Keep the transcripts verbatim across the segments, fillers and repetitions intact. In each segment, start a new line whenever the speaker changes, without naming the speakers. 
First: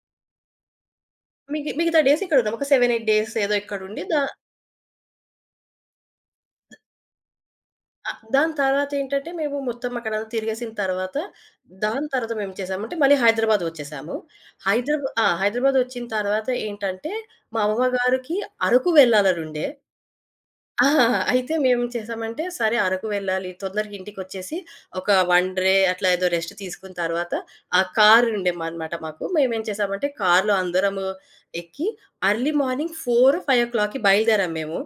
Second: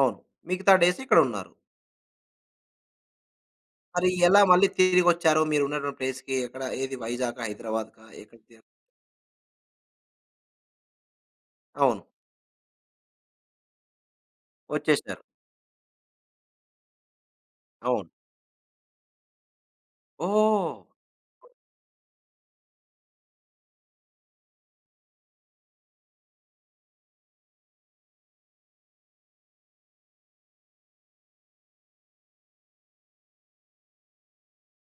అవును. మిగతా డేస్ ఇక్కడున్నారు.
మిగి మిగతా డేస్ ఇక్కడుందాం. ఒక సెవెన్ ఎయిట్ ఏదో ఇక్కడుండి.
మరి
దా
ఎలా మళ్ళీ తిరిగొచ్చారు మీరున్నటువంటి ప్లేస్‌కి? ఎక్కడ? ఏది వైజాగా? హైదరాబాద్‌కా
అ
ఎ‌క్కడికి?
దాని
తిరి
తర్వాతేంటంటే మేము మొత్తం అక్కడ తిరిగేసిన తర్వాత
అవును.
దానుతర్వాత మేము చేసామంటే మళ్ళీ హైదరాబాద్ ఒచ్చేసాము. హైదరాబాద్
వచ్చేసారు.
ఆ! హైదరాబాదొచ్చిన తర్వాత ఏంటంటే మా
అవును.
అవ్వగారికి అరకు వెళ్ళాలనుండె.
ఓహ్!
అయితే మేమేం చేసామంటే, సరే అరకు వెళ్ళాలి తొందరగా ఇంటికొచ్చేసి, ఒక వన్ డ్రె అట్లా ఏదో రెస్ట్ తీసుకున్న తరువాత ఆ కారుండే మాదిమాట మాకు. మేమేం చేసామంటే కార్‌లో అందరము ఎక్కి, ఎర్లీ మార్నింగ్ ఫోర్ ఫైవ్ ఓ క్లాక్‌కి బయలుదేరాం మేము.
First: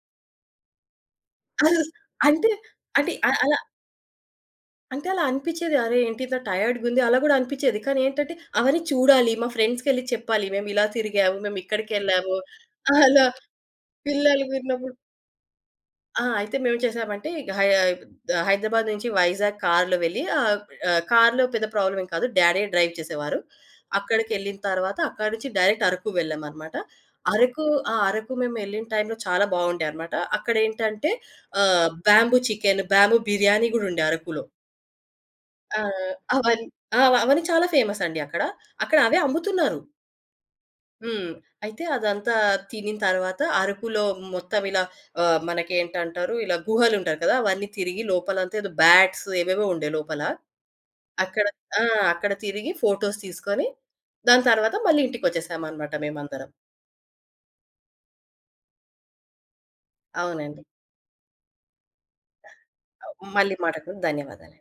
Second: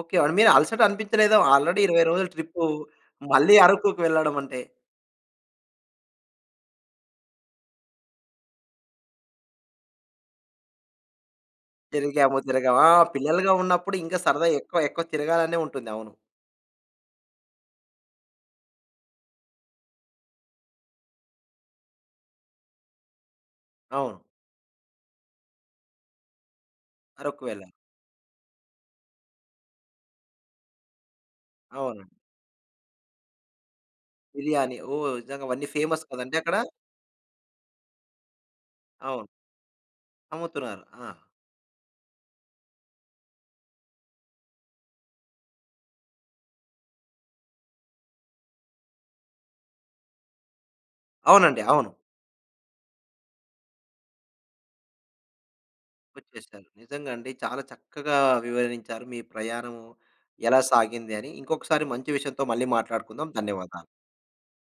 ఓకే. అండి అలసట అనిపించలేదా ఆల్రడీ ఇరవై రోజులు
అంటే
ట్రిప్పు.
అంటే అ
మళ్ళీ
అలా
అరకుకి వెళ్ళడమంటే?
అంటే అలా అనిపిచ్చేది, అరె! ఏంటి ఇంత టైయాడ్‌గుంది అలా గూడా అనిపిచ్చేది. కానీ ఏంటంటే అవన్నీ చూడాలి మా ఫ్రెండ్స్‌కెళ్లి చెప్పాలి. మేము ఇలా తిరిగాము, మేమిక్కడికెళ్ళాము
తిరిగాము. తిరగాము. ఆ!
అలా
పిల్లలుగా ఉన్నప్పుడు ఇంకా సరదా ఎక్కువ
పిల్లలుగున్నప్పుడు
ఎక్కువ తిరగాలనే ఉంటుంది. అవును.
ఆ! అయితే మేమేంచేసామంటే, ఇగ హై హైదరాబాద్ నుంచి వైజాగ్ కార్‌లో వెళ్ళి ఆ! అ కార్‌లో పెద్ద ప్రాబ్లమేం కాదు. డాడే డ్రైవ్ చేసేవారు.
అవును.
అక్కడికెళ్ళిన తర్వాత అక్కడి నుంచి డైరెక్ట్ అరకు వెళ్ళామనమాట. అరకు,
అరక్కువ్యాలా?
ఆ అరకు మేమెళ్ళిన టైంలో చాలా బావుండే అన్నమాట. అక్కడెంటంటే ఆహ్,
అవునండి.
బ్యాంబూ చికెన్, బ్యాంబూ బిర్యానీ గూడా ఉండే అరకులో.
బిర్యానీ, ఓహ్! నిజంగా అవన్నీ
ఆ!
ఫేమస్ కదండీ! అక్కడ?
అవన్ ఆ! అవన్నీ చాలా ఫేమసండి అక్కడ. అక్కడ అవే
అవును.
అమ్ముతున్నారు.
అమ్ముతున్నారు. ఆ!
హ్మ్. అయితే అదంతా తినినతర్వాత అరుకులో మొత్తం ఇలా ఆహ్, మనకేంటంటారు? ఇలా గుహలుంటారు కదా! అవన్నీ తిరిగి లోపలంతా ఏదో బ్యాట్స్ ఏవేవో ఉండే లోపల. అక్కడ
అవునండి.
ఆ!
అవును.
అక్కడ తిరిగి ఫోటోస్ తీసుకొని దాని తరువాత మళ్ళీ ఇంటికచ్చేసామన్నమాట మేమందరం.
వచ్చేసారు. నిజంగా అండి. చాలా చక్కగా వివరించారు. మీ ప్రయాణం ఎలా
అవునండి.
సాగిందని. ఇంకొకసారి మంచి విషయంతో మళ్ళీ
ఆ!
మాట్లాడుకుందాం.
మళ్ళీ
ధన్యవాదాలు.
మాట్లాడుకుందాం. ధన్యవాదాలండి.